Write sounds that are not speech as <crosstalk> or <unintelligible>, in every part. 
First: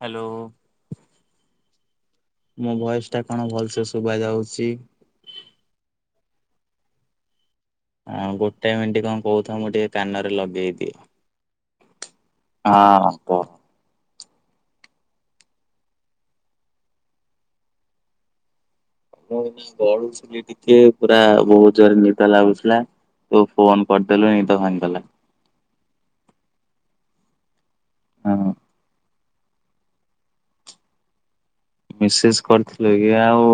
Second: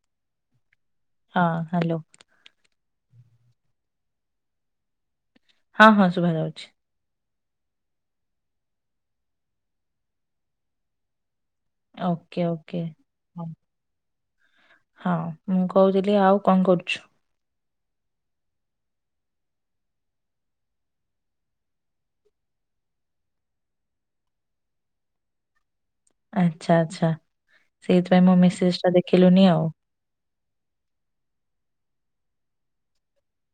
Hello. ହଁ hello. ମୋ voice ଟା କଣ ଭଲସେ ଶୁଭା ଯାଉଛି? ହଁ ହଁ ଶୁଭା ଯାଉଛି। ଆଁ ଗୋଟେ ମି଼ଣ୍ଟି କଣ କହୁଥାଅ ମୁଁ ଟିକେ କାନରେ ଲଗେଇଦିଏ। Okay okay. ହଁ କହ? ହଁ ହଁ ମୁଁ କହୁଥିଲି ଆଉ କଣ କରୁଛୁ? ମୁଁ ଏବେ ଗଡ଼ୁଥିଲି। <unintelligible> ଟିକେ ପୁରା ବହୁତ ଜୋରେ ନିଦ ଲାଗୁଥିଲା ତୁ ଫୋନ କରିଦେଲୁ ନିଦ ଭାଙ୍ଗିଗଲା। ଆଚ୍ଛା ଆଚ୍ଛା ସେଇଥିପାଇଁ ହଁ ମୋ ମେସେଜ ଟା ଦେଖିଲୁନି ଆଉ। ମେସେଜ କରିଥିଲୁ କି ଆଉ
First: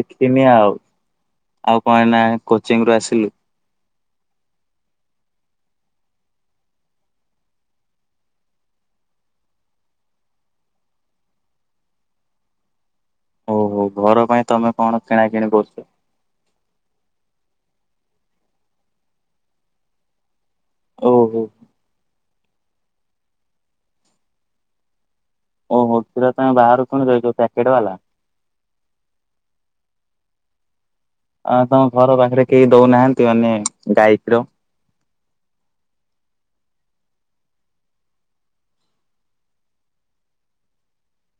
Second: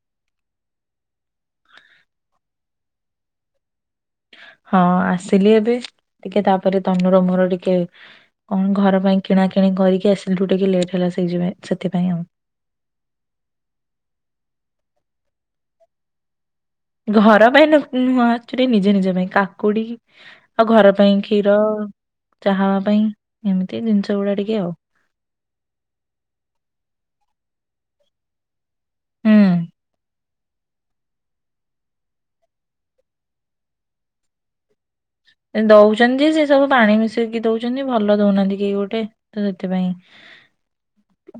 ଦେଖିନି ଆଉ। ଆଉ କଣ ଏଇନା କୋଚିଂ ରୁ ଆସିଲୁ? ହଁ ଆସିଲି ଏବେ ଟିକେ ତାପରେ ତମର ମୋର ଟିକେ କଣ ଘର ପାଇଁ କିଣା କିିଣି କରିକି ଆସିଲି ତ ଟିକେ ଲେଟ୍ ହେଲା ସେଇ ଯ ସେଥିପାଇଁ ଆଉ। ଓହୋ ଘର ପାଇଁ ତମେ କଣ କିଣାକିଣି କରୁଛ? ଘର ପାଇଁ ନୁହଁ ମୁଁ ଆକଚୁଆଲି ନିଜେ ନିଜ ପାଇଁ। କାକୁଡି ଆଉ ଘର ପାଇଁ ଓହୋ କ୍ଷୀର ଚାହା ହବା ପାଇଁ ଏମିତି ଜିନିଷ ଗୁଡା ଟିକେ ଆଉ। ଓ କ୍ଷୀର ତମେ ବାହାରୁ କିଣି ଦଉଛ ପକେଟ ବାଲା? ହଁ। ଆଁ ତମ ଘର ପାଖରେ କେହି ଦଉନାହାନ୍ତି ମାନେ ଗାଈ କ୍ଷୀର? ଦଉଛନ୍ତି ସେ ସବୁ ପାଣି ମିଶେଇକି ଦଉଛନ୍ତି ଭଲ ଦଉନାହାନ୍ତି କେହି ଗୋଟେ। ତ ସେଥିପାଇଁ।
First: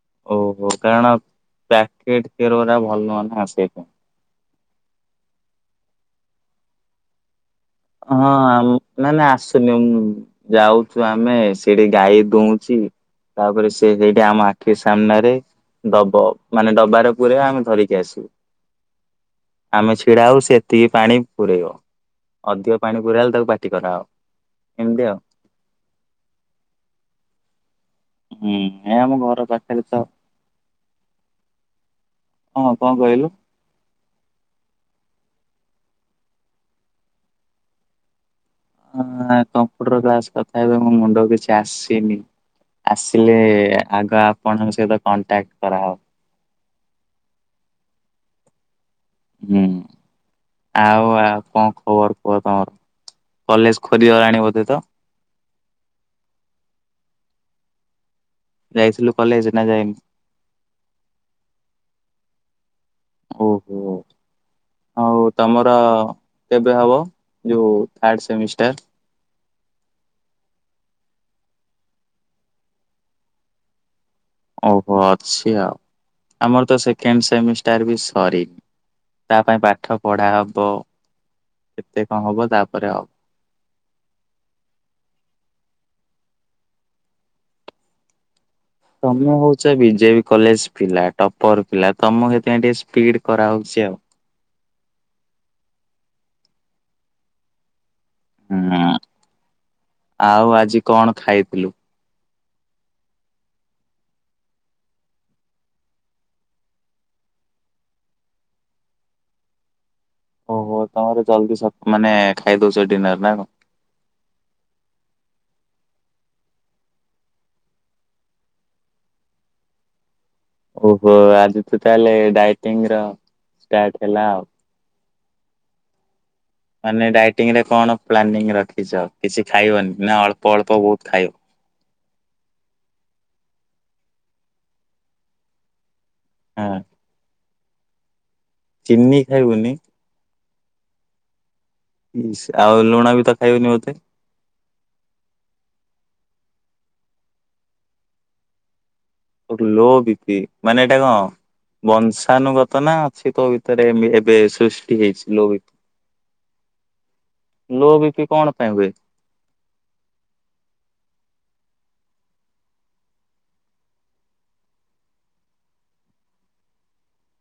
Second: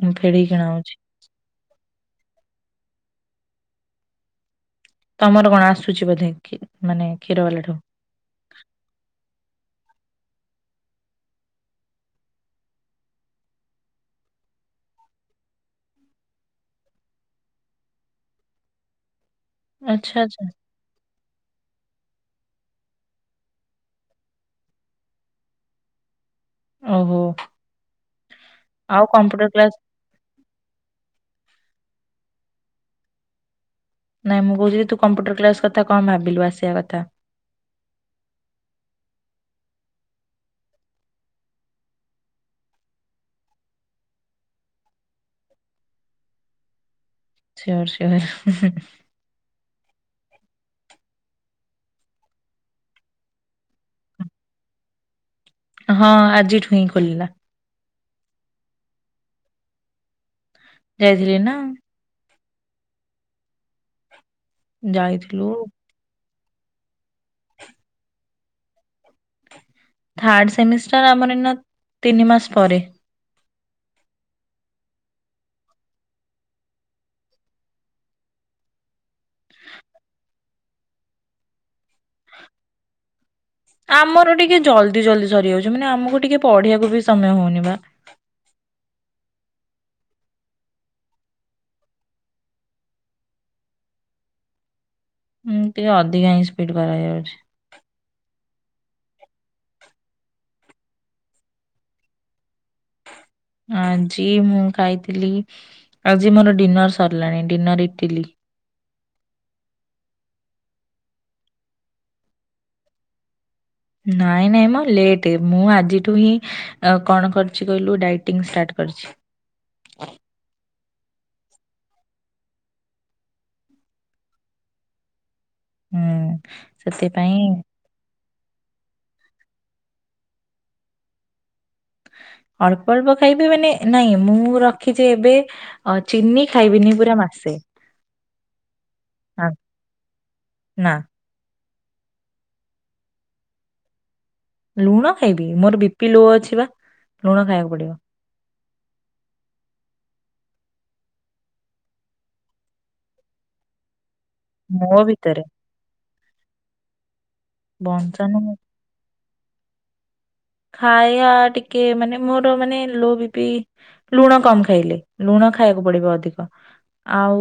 ଫେଡିକି କିଣା ଓହୋ ହଉଛି କାରଣ ପ୍ୟାକେଟ କ୍ଷୀର ଗୁରା ଭଲ ନୁହେଁ ନା ସେଇପାଇଁ। ତମର କଣ ଆସୁଛି ବୋଧେ କ ମାନେ କ୍ଷୀର ବାଲା ଠୁ। ହଁ ଆମ ନା ନା ଆସୁନି ମୁଁ ଯାଉଛୁ ଆମେ ସେଠି ଗାଈ ଦୁଂଚି। ତାପରେ ସେ ସେଇଠି ଆମ ଆଖି ସାମ୍ନାରେ ଦବ ମାନେ ଡବାରେ ପୁରେଇବ ଆମେ ଧରିକି ଆସିବୁ। ଆମେ ଆଚ୍ଛା ଛିଡା ହବୁ ଆଚ୍ଛା ସେ ଏତିକି ପାଣି ପୁରେଇବ। ଅଧିକ ପାଣି ପୁରା ହେଲେ ତାକୁ ପାଟି କରା ହବ। ଏମିତି ଆଉ ଓହୋ। ହୁଁ ଏ ଆଉ ଆମ ଘର କମ୍ପ୍ୟୁଟର କ୍ଲାସ ପାଖରେ ତ। ହଁ କଣ କହିଲୁ? ନାଇଁ ମୁଁ କହୁଥିଲି ତୁ କମ୍ପ୍ୟୁଟର କ୍ଲାସ କଥା କଣ ଭାବିଲୁ ଆସିବା କଥା? ହ କମ୍ପୁଟର କ୍ଲାସ୍ କଥା ହେବେ ମୋ ମୁଣ୍ଡ କିଛି ଆସିନି। ଆସିଲେ ଆଗ ଆପଣଙ୍କ ସହିତ କଣ୍ଟାକ୍ଟ କରା ହେବ। ସୋର ସୋର। ହୁଁ ଆଉ ଆଉ କଣ ଖବର କୁହ ତମର, କଲେଜ ଖୋଲି ଗଲାଣି ବୋଧେ ତ? ହଁ ଆଜିଠୁ ହିଁ ଖୋଲିଲା। ଯାଇଥିଲୁ କଲେଜ ନା ଯାଇନୁ? ଯାଇଥିଲି ନା। ଓହୋ ଆଉ ଯାଇଥିଲୁ ତମର କେବେ ହବ ଯୋଉ ଥାର୍ଡ ସେମିଷ୍ଟର? ଥାର୍ଡ ସେମିଷ୍ଟାର ଆମର ଇନା ତିନି ମାସ ପରେ। ଓହୋ ଅଛି ଆଉ। ଆମର ତ ସେକେଣ୍ଡ ସେମିଷ୍ଟାର ବି ସରିନି। ତା ପାଇଁ ପାଠ ପଢା ହବ କେତେ କଣ ହବ ତାପରେ ହବ। ଆମର ଟିକେ ଜଲ୍ଦି ଜଲ୍ଦି ସରିଯାଉଛି ମାନେ ଆମକୁ ଟିକେ ପଢେଇିବାକୁ ବି ସମୟ ହଉନି ବା। ତମେ ହଉଛ ବିଜେ ବି କଲେଜ ପିଲା। ଟପର ପିଲା ତମକୁ ସେଥିପାଇଁ ଟିକେ ସ୍ପିଡ କରାହଉଛି ଆଉ। ଉଁ ଟିକେ ଅଧିକା ହିଁ ସ୍ପିଡ କରା ଯାଉଛି। ହୁଁ ଆଉ ଆଜି କଣ ଖାଇଥିଲୁ? ଆଜି ମୁଁ ଖାଇଥିଲି ଆଜି ମୋର ଡିନର୍ ସରିଲାଣି ଡିନର ଇଟିଲି। ଓହୋ ତମର ଜଲଦି ସ ମାନେ ଖାଇଦଉଛ ଡିନର ନା କଣ? ନାଇଁ ନାଇଁ ମୋ ଲେଟ୍ ମୁଁ ଆଜିଠୁ ହିଁ ଅ କଣ କରିଛି କହିଲୁ ଡାଇଟିଂ ଷ୍ଟାର୍ଟ କରିଛି। ଓହୋ ଆଜି ତୁ ତାହେଲେ ଡାଇଟି ର ଷ୍ଟାର୍ଟ ହେଲା ଆଉ। ହୁଁ ମାନେ ସେଥିପାଇଁ ଡାଇଟିଂରେ କଣ ପ୍ଲାନିଂ ରଖିଛ କିଛି ଖାଇବନି ନା ଅଳ୍ପ ଅଳ୍ପ ବହୁତ ଖାଇ ଅଳ୍ପ ଅଳ୍ପ ଖାଇବି ମାନେ ନାଇଁ ମୁଁ ରଖିଚି ଏବେ ଅ ଚିନି ହଁ ଖାଇବିନି ପୁରା ମାସେ। ଚିନି ନା ଖାଇବୁନି? ନା। ଇସ ଆଉ ଲୁଣ ବି ତ ଖାଇବିନି ମତେ? ଲୁଣ ଖାଇବି ମୋର ବି ପି ଲୋ ଅଛି ବା ଲୁଣ ଖାଇଆକୁ ପଡିବ। କୋଉଠି ଲୋ ବି ପି ମାନେ ଏଇଟା କଣ ବଂଶାନୁଗତ ନା ଅଛି ତୋ ଭିତରେ ଏବେ ମୋ ସୃଷ୍ଟି ହେଇଛି ଭିତରେ ଲୋ ବି ଲୋ ବି ପି ବଞ୍ଚାଣ କଣ ପାଇଁ ହୁଏ? ଖାଇଆ ଟିକେ ମାନେ ମୋର ମାନେ ଲୋ ବି ପି ଲୁଣ କମ ଖାଇଲେ ଲୁଣ ଖାଇବାକୁ ପଡିବ ଅଧିକ ଆଉ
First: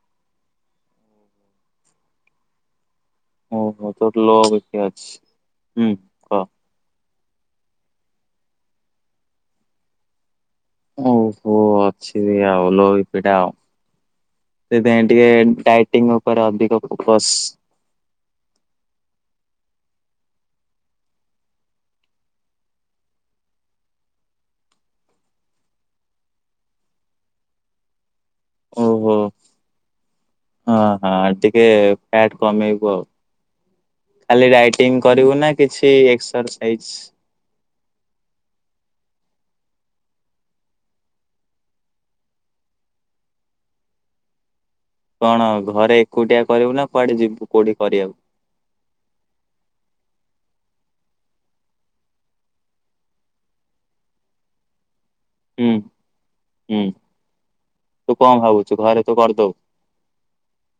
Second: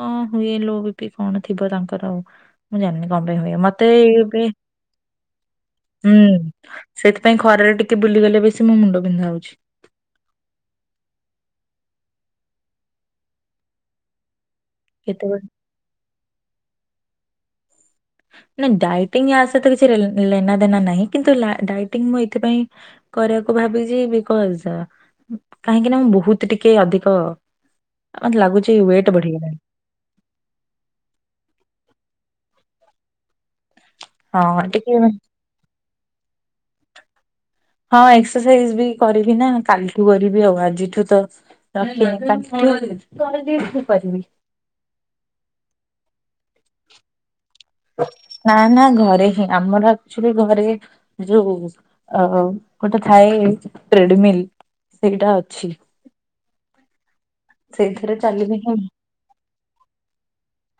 କଣ ହୁଏ ଲୋ ବି ପି କଣ ଥିବ ତାଙ୍କର ଆଉ। ମୁଁ ଜି କମ୍ ପାଇଁ ହ ମତେ ଓହୋ ତୋର ଲୋ ଏବି ବିପି ଅଛି ହୁଁ ସେଥିପାଇଁ ଖରାରେ ଟିକେ ବୁଲିଗଲେ ବେଶୀ ମୋ ମୁଣ୍ଡ ବିିନ୍ଧା ହୋଉଛି। ଓହୋ ଅଛି ବି ଆଉ ଲୋ ବି ପି ଟା ଆଉ। ସେଥିାଇଁ କେତେବେଳେ ଟିକେ ଡାଇଟିଂ ଉପରେ ଅଧିକ ଫୋକସ ନାଇଁ ଡାଇଟିଂ ୟା ସହିତ କିଛି ଲେନା ଦେନା ନାହିଁ କିନ୍ତୁ ଲା ଡାଇଟିଂ ମୁଁ ଏଥିପାଇଁ କରିବାକୁ ଭାବିଯି ବିକୋଜ଼ କାହିଁକି ନା ମୁଁ ବହୁତ ଟିକେ ଅଧିକ ମତେ ଲାଗୁଛି ୱେଟ ବଢିଗଲାଣି। ଓ ହଁ ଟିକେ ଫ୍ୟାଟ କମେଇବୁ ଆଉ। ଖାଲି ହଁ ଟିକେ ରାଇଟିଂ କରିବୁ ନା କିଛି ଏକ୍ରସାଇଜ ହଁ ଏକ୍ସରସାଇଜ ବି କରିବି ନା କାଲିଠୁ କରିବି ଆଉ ଆଜିଠୁ ତୋ <inaudible> କରିବି। କଣ ଘରେ ଏକୁଟିଆ କରିବୁ ନା କୁଆଡେ ଯିବୁ କୋଉଠି କରିବାକୁ? ନା ନା ଘରେ ହିଁ ଆମର ଆକ୍ଚୁଲି ଘରେ ଯୋଉ ଆଉ ଗୋଟେ ଥାଏ ଟ୍ରେଡମିଲ୍ ସେଇଟା ଅଛି। ହୁଁ ହୁଁ ସେଇଥିରେ ତୁ କଁ ଚାଲିଲେ ହିଁ ଭାବୁଚୁ ଘରେ ତୁ କରିଦବୁ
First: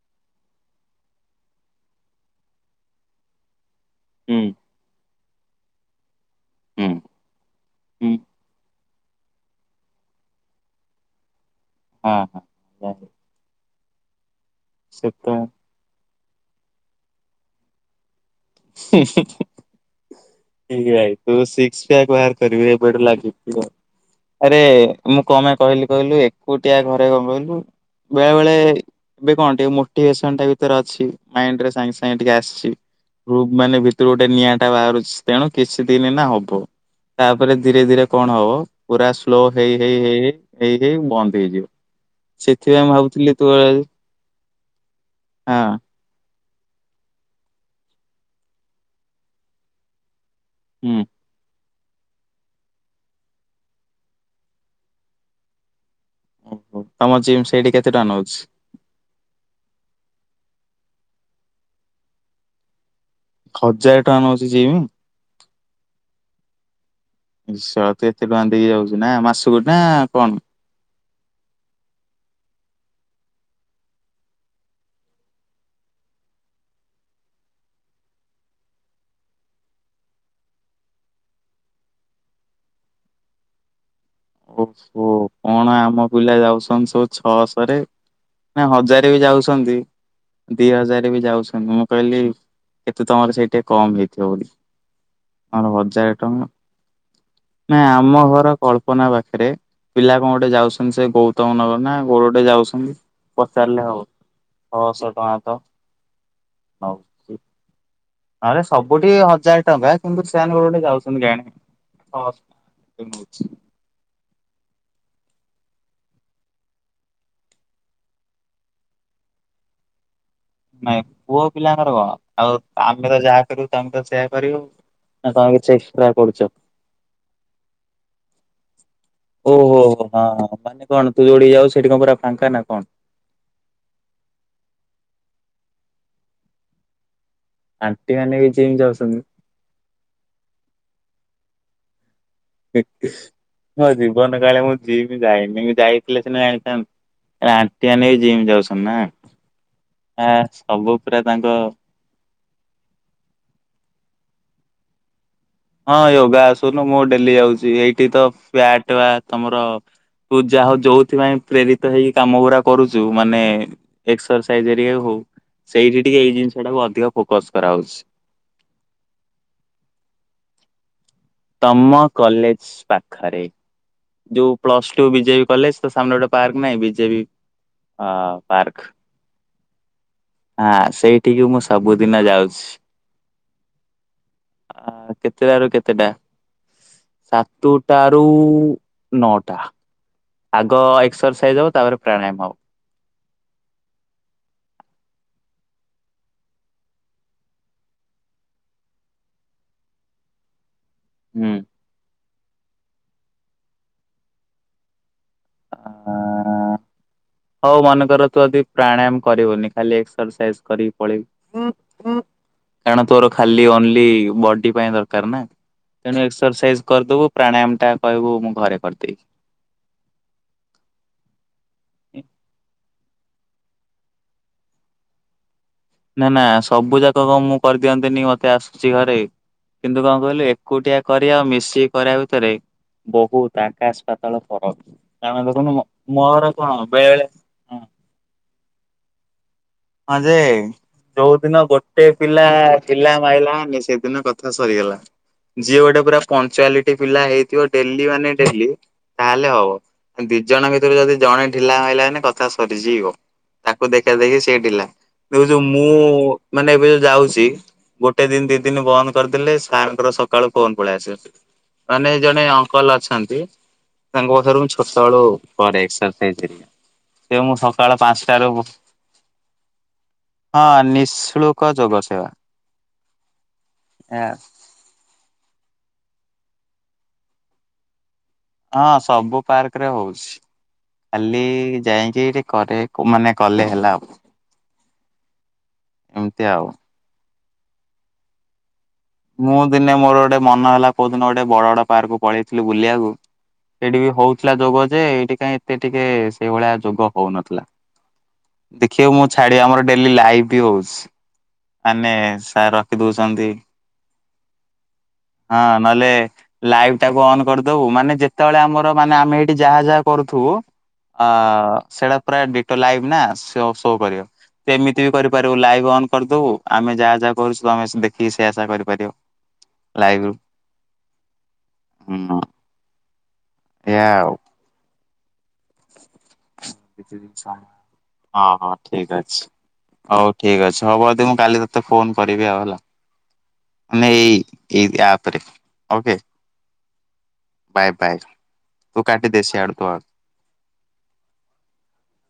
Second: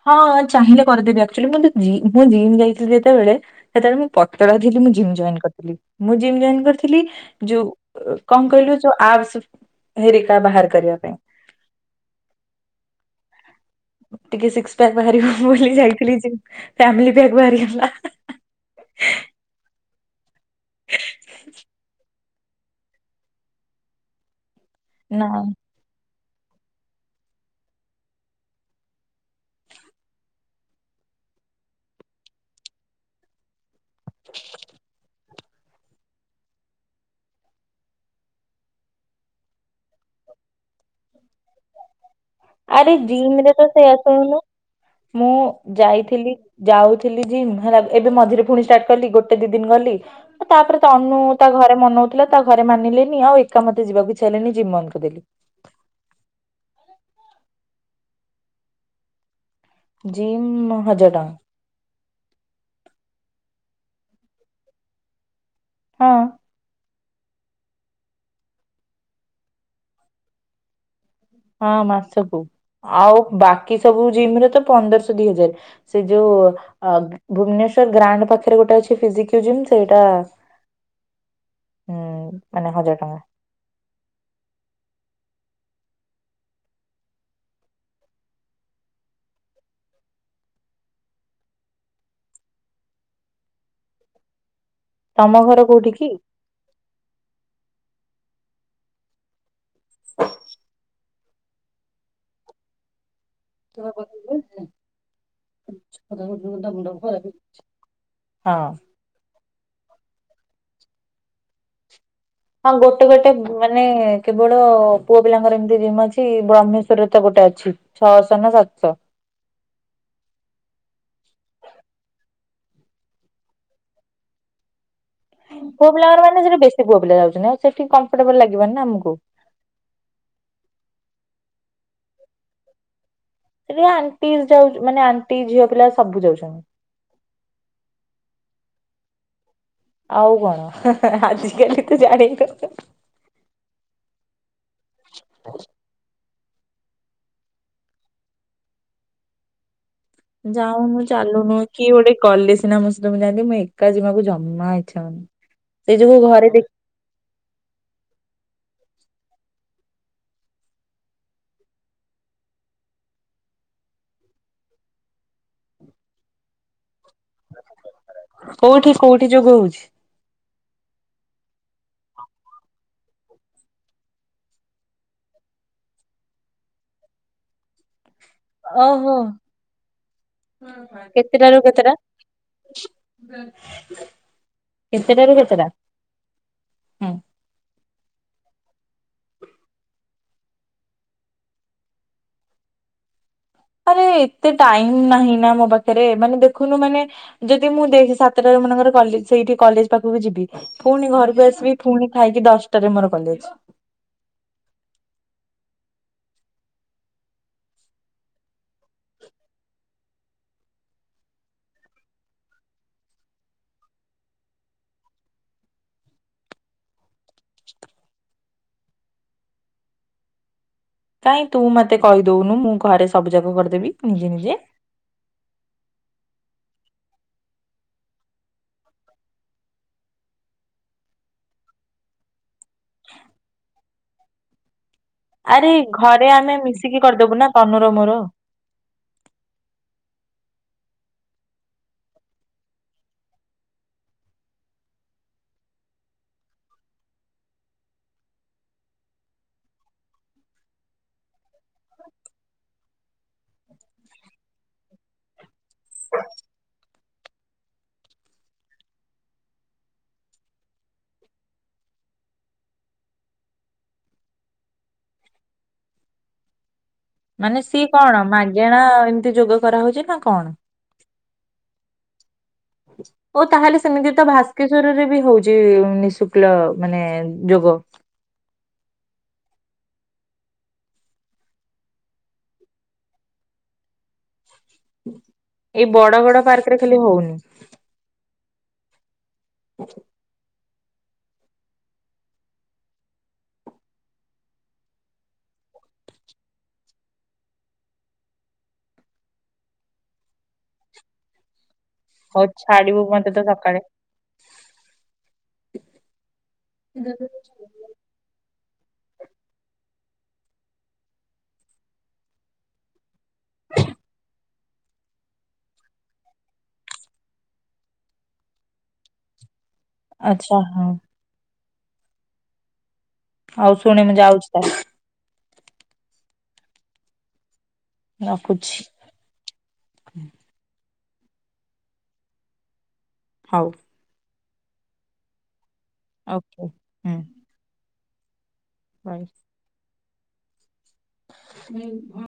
ହଁ ଚାହିଁଲେ କରିଦେବି ଆଚୁଆଲି ମୁଁ ଯି ମୁଁ ଜିମ୍ ଯାଇଥିଲି ଯେତେବେଳେ ହେତେବେଳେ ମୁଁ ହୁଁ ପତଳା ଥିଲି ମୁଁ ଜିମ ଜୈନ କରିଥିଲି ମୁ ଜିମ ଜୈନ ହୁଁ କରିଥିଲି ହୁଁ ଯୋଉ କଣ କହିଲୁ ଯୋଉ ଆର୍ସ ହେରିକା ବାହାର କରିବା ପାଇଁ। ହଁ ହଁ। ଟିକେ ସିକସ ପକ୍ ବାହାରିବ ସେଟା ବୋଲି ଯାଇଥିଲି ଜିମ ଫେମେଲୀ ପ୍ୟକ ବାହାରିଗଲା। ଇଭାଇ ତୁ ସିକ୍ସ ପ୍ୟାକ ବାହାର କରିବାକୁ କୁଆଡେ ଲାଗୁଥିବା ଆରେ ମୁଁ ନା କପାଇଁ କହିଲି କହିଲୁ କୋଉଟିଆ ଘରେ ଗମେଇଲୁ ବେଳେ ବେଳେ ଏବେ କଣ ଟିକେ ମୋଟିଭେସନ ଟା ଭିତରେ ଅଛି ମାଇଣ୍ଡ ରେ ସାଙ୍ଗେ ସାଙ୍ଗେ ଟିକେ ଆସିଚି ରୁଗ ମାନେ ଭିତରୁ ଗୋଟେ ନିଆଁଟା ବାହାରୁଛି ତେଣୁ କିଛି ଦିନ ଏଇନା ହବ। ତାପରେ ଧୀରେ ଧୀରେ କଣ ହବ ପୁରା ସ୍ଲୋ ହେଇ ହେଇ ହେଇ ହେଇ ଏଇ ହେଇ ବନ୍ଦ ହେଇଯିବ। ସେଥିପାଇଁ ଆରେ ମୁଁ ଭାବୁଥିଲି ଜିମ ତୁ ରେ ତ ହଁ ସେଇଆ ଶୁଣୁନୁ ମୁଁ ଯାଇଥିଲି ଯାଉଥିଲି ଜିମ ହେଲା ଏବେ ମଝିରେ ପୁଣି ଷ୍ଟାର୍ଟ କଲି ଗୋଟେ ଦି ଦିନ ଗଲି ତାପରେ ହୁଁ ତନୁ ତା ଘରେ ମନଉ ଥିଲା ତା ଘରେ ମାନିଲେନି ଆଉ ଏକା ମତେ ଯିବାକୁ ଇଚ୍ଛା ହେଲାନି ଜିମ ବନ୍ଦ କରିଦେଲି ହଉ ତମ ଜିମ ସେଇଠି କେତେ ଟଙ୍କା ନେଉଛି? ଜିମ୍ ହଜାର ଟଙ୍କା ହଜାର ଟଙ୍କା ନଉଛି ଜିମ୍ ହଁ ଇସ ଶଳା ତୁ ଏତେ ଟଙ୍କା ଦେଇକି ଯାଉଛୁ ନା ମାସ କୁ ନା କଣ ହଁ ମାସକୁ ଆଉ ବାକି ସବୁ ଜିମ ରେ ତ ପନ୍ଦରଶହ ଦି ହଜାର ସେ ଯୋଉ ଭୁବନେଶ୍ଵର ଗ୍ରାଣ୍ଡ ପାଖରେ ଗୋଟେ ଅଛିି ସେଇଟା ଫିସିକ୍ୟୁ ଜିମ ସେଇଟା ହୁଁ ମାନେ ହଜାର ଟଙ୍କା ଓ ହ କଣ ଆମ ପିଲା ଯାଉଛନ୍ତି ସବୁ ଛଅ ଶହ ରେ ନା ହଜାରେ ବି ଯାଉଛନ୍ତି ଦି ହଜାର ବି ଯାଉଛନ୍ତି ମୁଁ କହିଲି କେତେ ତମର ସେଇଠି କମ ହେଇଥିବ ବୋଲି ତମ ଘର ଆ କୋଉଠି କି ହଜାର ଟଙ୍କା ନାଇ ଆମ ଘର କଳ୍ପନା ବାକି ପାଖରେ ପିଲା କଣ ଗୋଟେ ଯାଉଛନ୍ତି ସେ ଗୌତମ ନଗର ନା କୋଉଠେ ଗୋଟେ ଯାଉଛନ୍ତି ପଚାରିଲେ ହେବ ଛଅଶହ ଟଙ୍କା ତ ହଉ ହ ଆରେ ସବୁଠି ହଜାର ଟଙ୍କା କିନ୍ତୁ ସେମାନେ ଗୋଟେ ଗୋଟେ ଯାଉଛନ୍ତି କେଜାଣି ହଁ ଗୋଟେ ଗୋଟେ ମାନେ କେବଳ ପୁଅ ପିଲାଙ୍କର ଏମିତି ଜିମ୍ ଅଛି ବ୍ରହ୍ମେଶ୍ଵରରେ ତ ଗୋଟେ ଅଛି ଛଅଶହ ନା ସାତଶହ ନାଇଁ ପୁଅ ପିଲାଙ୍କର କଣ ଆଉ ଆମେ ତ ଯାହା କରିବୁ ତମେ ତ ସେୟଆ କରିବୁ ନା ତମେ କିଛି ପୁଅ ଏକ୍ସଟ୍ରା ପିଲାଙ୍କର କରୁଛ ମାନେ ସେଠି ବେଶୀ ପୁଅ ପିଲା ଯାଉଛନ୍ତି ଆଉ ସେଠି କମ୍ଫୋରଟବଲ ଲାଗିବ ନା ଆମକୁ ଓହୋ ହୋ ହଁ ମାନେ କଣ ତୁ ଯୋଉଠି ଯାଉ ସେଠି କଣ ପୁରା ଫାଙ୍କା ନା କଣ? ଏ ଆଣ୍ଟି ଯାଉ ମାନେ ଆଣ୍ଟି ଝିଅ ପିଲା ସବୁ ଯାଉଛନ୍ତି। ଆଣ୍ଟି ମାନେ ବି ଜିମ ଯାଉଛନ୍ତି? ଆଉ କଣ ଆଜିକାଲି ତୁ ଜାଣିନୁ। ମୋ ଜୀବନ କାଳେ ମୁଁ ଜିମ ଯାଇନି କି ଯାଇ ଥିଲେ ସିନା ଯାଣିଥାନ୍ତି ଆଣ୍ଟି ମାନେ ବିି ଜିମି ଯାଉଛନ୍ତି ନା ଆ ସବୁ ଯାଉନୁ ପୁରା ତାଙ୍କ ଚାଲୁନୁ କି ଗୋଟେ କଲେ ସିନା ମୁ ସ ମୁଁ ଯାନ୍ତିନି ମୁଁ ଏକା ଯିବାକୁ ଜମା ଇଚ୍ଛା ହଉନି ସେଇ ହଁ ଯୋଗୁ ୟୋଗା ଘରେ ଦେଖ ଆସୁନୁ ମୁଁ ଡେଲି ଯାଉଛି ଏଇଠି ତ ଫ୍ୟାଟ ବା ତମର ତୁ ଯାହା ହଉ ଯୋଉଥିପାଇଁ ପ୍ରେରିତ ହେଇକି କାମ ଗୁଡା କରୁଛୁ ମାନେ ଏକ୍ସରସାଇଜ ଏରିୟା ହଉ ସେଇଠି ଟିକେ ଏଇ ଜିନିଷ ଟାକୁ ଅଧିକ ଫୋକସ କରାହଉଛି। କୋଉଠି କୋଉଠି ଯୋଗ ହଉଛି। ତମ କଲେଜ ପାଖରେ। ଯୋଉ plus two B J B college ତା ସାମନାରେ ଗୋଟେ ପାର୍କ ନାହିଁ ବି ଜେ ବି ଆ ଓହୋ। ହଁ ସେଇଠି କି କେତେଟାରୁ ମୁଁ କେତେଟା ସବୁ ଦିନ ଯାଉଛି। ଆଁ କେତେଟା ରୁ କେତେଟା? ହୁଁ। ସାତୁଟାରୁ ନଅଟା। ଆଗ ଏକ୍ସରସାଇଜ ହବ ତାପରେ ପ୍ରାଣାୟାମ ହବ। ଆରେ ଏତେ ଟାଇମ ନାହିଁ ନା ମୋ ପାଖରେ ମାନେ ଦେଖୁନୁ ମାନେ ଯଦି ମୁଁ ଦେଖ ସାତଟାରେ ମନେକର କଲେ ସେଇଠି କଲେଜ ପାଖକୁ ଯିବି। ପୁଣି ଘରକୁ ହୁଁ। ଆସିବି ପୁଣି ଖାଇକି ଦଶଟାରେ ମୋର କଲେଜ। ହଁ <unintelligible> ହଉ ମନେକର ତୁ ଯଦି ପ୍ରାଣୟାମ କରିବୁନି, ଖାଲି ଏକ୍ସରସାଇଜ କରିକି ପଳେଇବୁ କାରଣ ତୋର ଖାଲି ଓନ୍ଲି ବଡି ପାଇଁ ଦରକାର ନା। ତେଣୁ ଏକ୍ସରସାଇଜ କରିଦବୁ। ପ୍ରାଣାୟାମ ଟା କହିବୁ ମୁଁ ଘରେ କରିଦେଇଚି। କାଇଁ ତୁ ମତେ କହିଦଉନୁ। ମୁଁ ଘରେ ସବୁ ଯାକ କରିଦେବି ନିଜେ ନିଜେ। ନା ନା ସବୁ ଯାକ କଣ ମୁଁ କରିଦିଅନ୍ତିନି। ମତେ ଆଆସିଚି ଘରେ କିନ୍ତୁ କଣ କହିଲୁ ଏକୁଟିଆ କରିବା ଆଉ ମିଶିକି କରିବା ଭିତରେ ବହୁତ ଆକାଶ ପାତଳ ଫରକ। କାରଣ ଦେଖୁନୁ ଆରେ ମ- ଘରେ ମୋର ଆମେ କଣ ମିଶିକି ବେଳେ କରିଦବୁ ନା ବେଳେ ତନୁର ମୋର। ହଁ ଯେ ଯୋଉଦିନ ଗୋଟେ ପିଲା ପିଲା ମାଇଲାନି ସେଦିନ କଥା ସରିଗଲା। ଯିଏ ଗୋଟେ ପୁରା ପଞ୍ଚୁଆଲିଟି ପିଲା ହେଇଥିବ। ଡେଲି ମାନେ ଡେଲି ତାହାଲେ ହବ। ଦି ଜଣ ଭିତରୁ ଯଦି ଜଣେ ଢିଲା ମଇଲା ମାନେ କଥା ସରିଯିବ। ତାକୁ ଦେଖା ଦେଖି ସିଏ ଢିଲା। ଦେଖୁଚୁ ମୁଁ ମାନେ ଏବେ ଯୋଉ ଯାଉଚି ଗୋଟେ ଦିନ ଦି ଦିନ ବନ୍ଦ କରିଦେଲେ, ସାର କଁର ସକାଳୁ ଫୋନ ପଳେଇ ଆସିବ ସେଠୁ। ମାନେ ଜଣେ ଅଙ୍କଲ ଅଛନ୍ତି। ତାଙ୍କ ପାଖରୁ ମୁଁ ଛୋଟ ବେଳୁ କରେ ଏକ୍ସସରସାଇଜ ହରିକା। ମାନେ ସିଏ କଣ? ମାଗେଣା ଏମିତି ଯୋଗ କରାହେଉଛି ନା କଣ? ହଁ ନିଃଶୁଳ୍କ ଯୋଗ ସେବା। ଓ ତାହେଲେ ସେମିତି ତ ଏହା ଭାସ ବାକେଶଵରରେ ବି ହଉଛି ନିଃଶୁକ୍୍କ ମାନେ ଯୋଗ। <unintelligible> ହଁ ସବୁ ପାର୍କ ରେ ହଉଛି। ଖାଲି ଯାଇକି ଟିକେ କରେ ମାନେ କଲେ ହେଲା ଆଉ। ଏଇ ବଡ ବଡ ଏମିତି ଆଉ। ପାର୍କ ରେ ଖାଲି ହଉନି। ମୁଁ ଦିନେ ମୋର ଗୋଟେ ମନ ହେଲା କୋଉ ଦିନ ଗୋଟେ ବଡ ବଡ ପାର୍କକୁ ପଳେଇଥିଲି ବୁଲିବାକୁ ସେଇଠି ବି ହଉଥିଲା ଯୋଗ। ଯେ ଏଇଠି କାଇଁ ଏତେ ଟିକେ ସେଇଭଳିଆ ଯୋଗ ହଉନଥିଲା। ଦେଖିବ ମୁଁ ଛାଡିବି ଆମର ଡେଲି ଲାଇଭ ବି ହଉଚି। ମାନେ ହଉ ସାର୍ ରଖି ଛାଡିବୁ ମତେ ତ ଦଉଚନ୍ତି ସକାଳେ ହଁ ନହେଲେ ଲାଇଭ ଟାକୁ ଅନନ୍ କରିଦବୁ ମାନେ ଯେ ଯେତେବେଳେ ଆମର ମାନେ ଆମେ ଏଇଠି ଯାହା ଯାହା କରୁଥୁବୁ ଅ ସେଇଟା ପୁରା ଡିଟୋ ଲାଇଭ ନା ସୋ ସୋ କରିବ। ଏମିତି ବି କରିପାରିବୁ ଲାଇଭ୍ ଅନ୍ କରିଦବୁ। ଆମେ ଯାହା ଯାହା କରୁଚୁ ତମେ ଦେଖିକି ସେଇଆ ସେଇଆ କରିବ। ପାରିବୁ ଲାଇଭ ଆଚ୍ଛା ହଁ। ହଁ <unintelligible> ହଉ ଶୁଣୁ, ମୁୁ ଯାଉଛି ତାହାଲେ। ହଁ ହଁ ରଖୁଛି। ଠିକ ଅଛି। ହଉ ଠିକ୍ ଅଛି। ହବ ଯଦି ମୁଁ କାଲି ତତେ ଫୋନ କରିବି ଆଉ ହେଲା। ହଉ। ମାନେ ଏଇ ଏଇ ଆପ ରେ। ଓକେ। ଓକେ। ହୁଁ। Bye bye. ତୁ ବାଏ। କାଟି ଦେ ସିିଆଡ଼ୁ ତୋ ଆଡ଼ୁ। <unintelligible>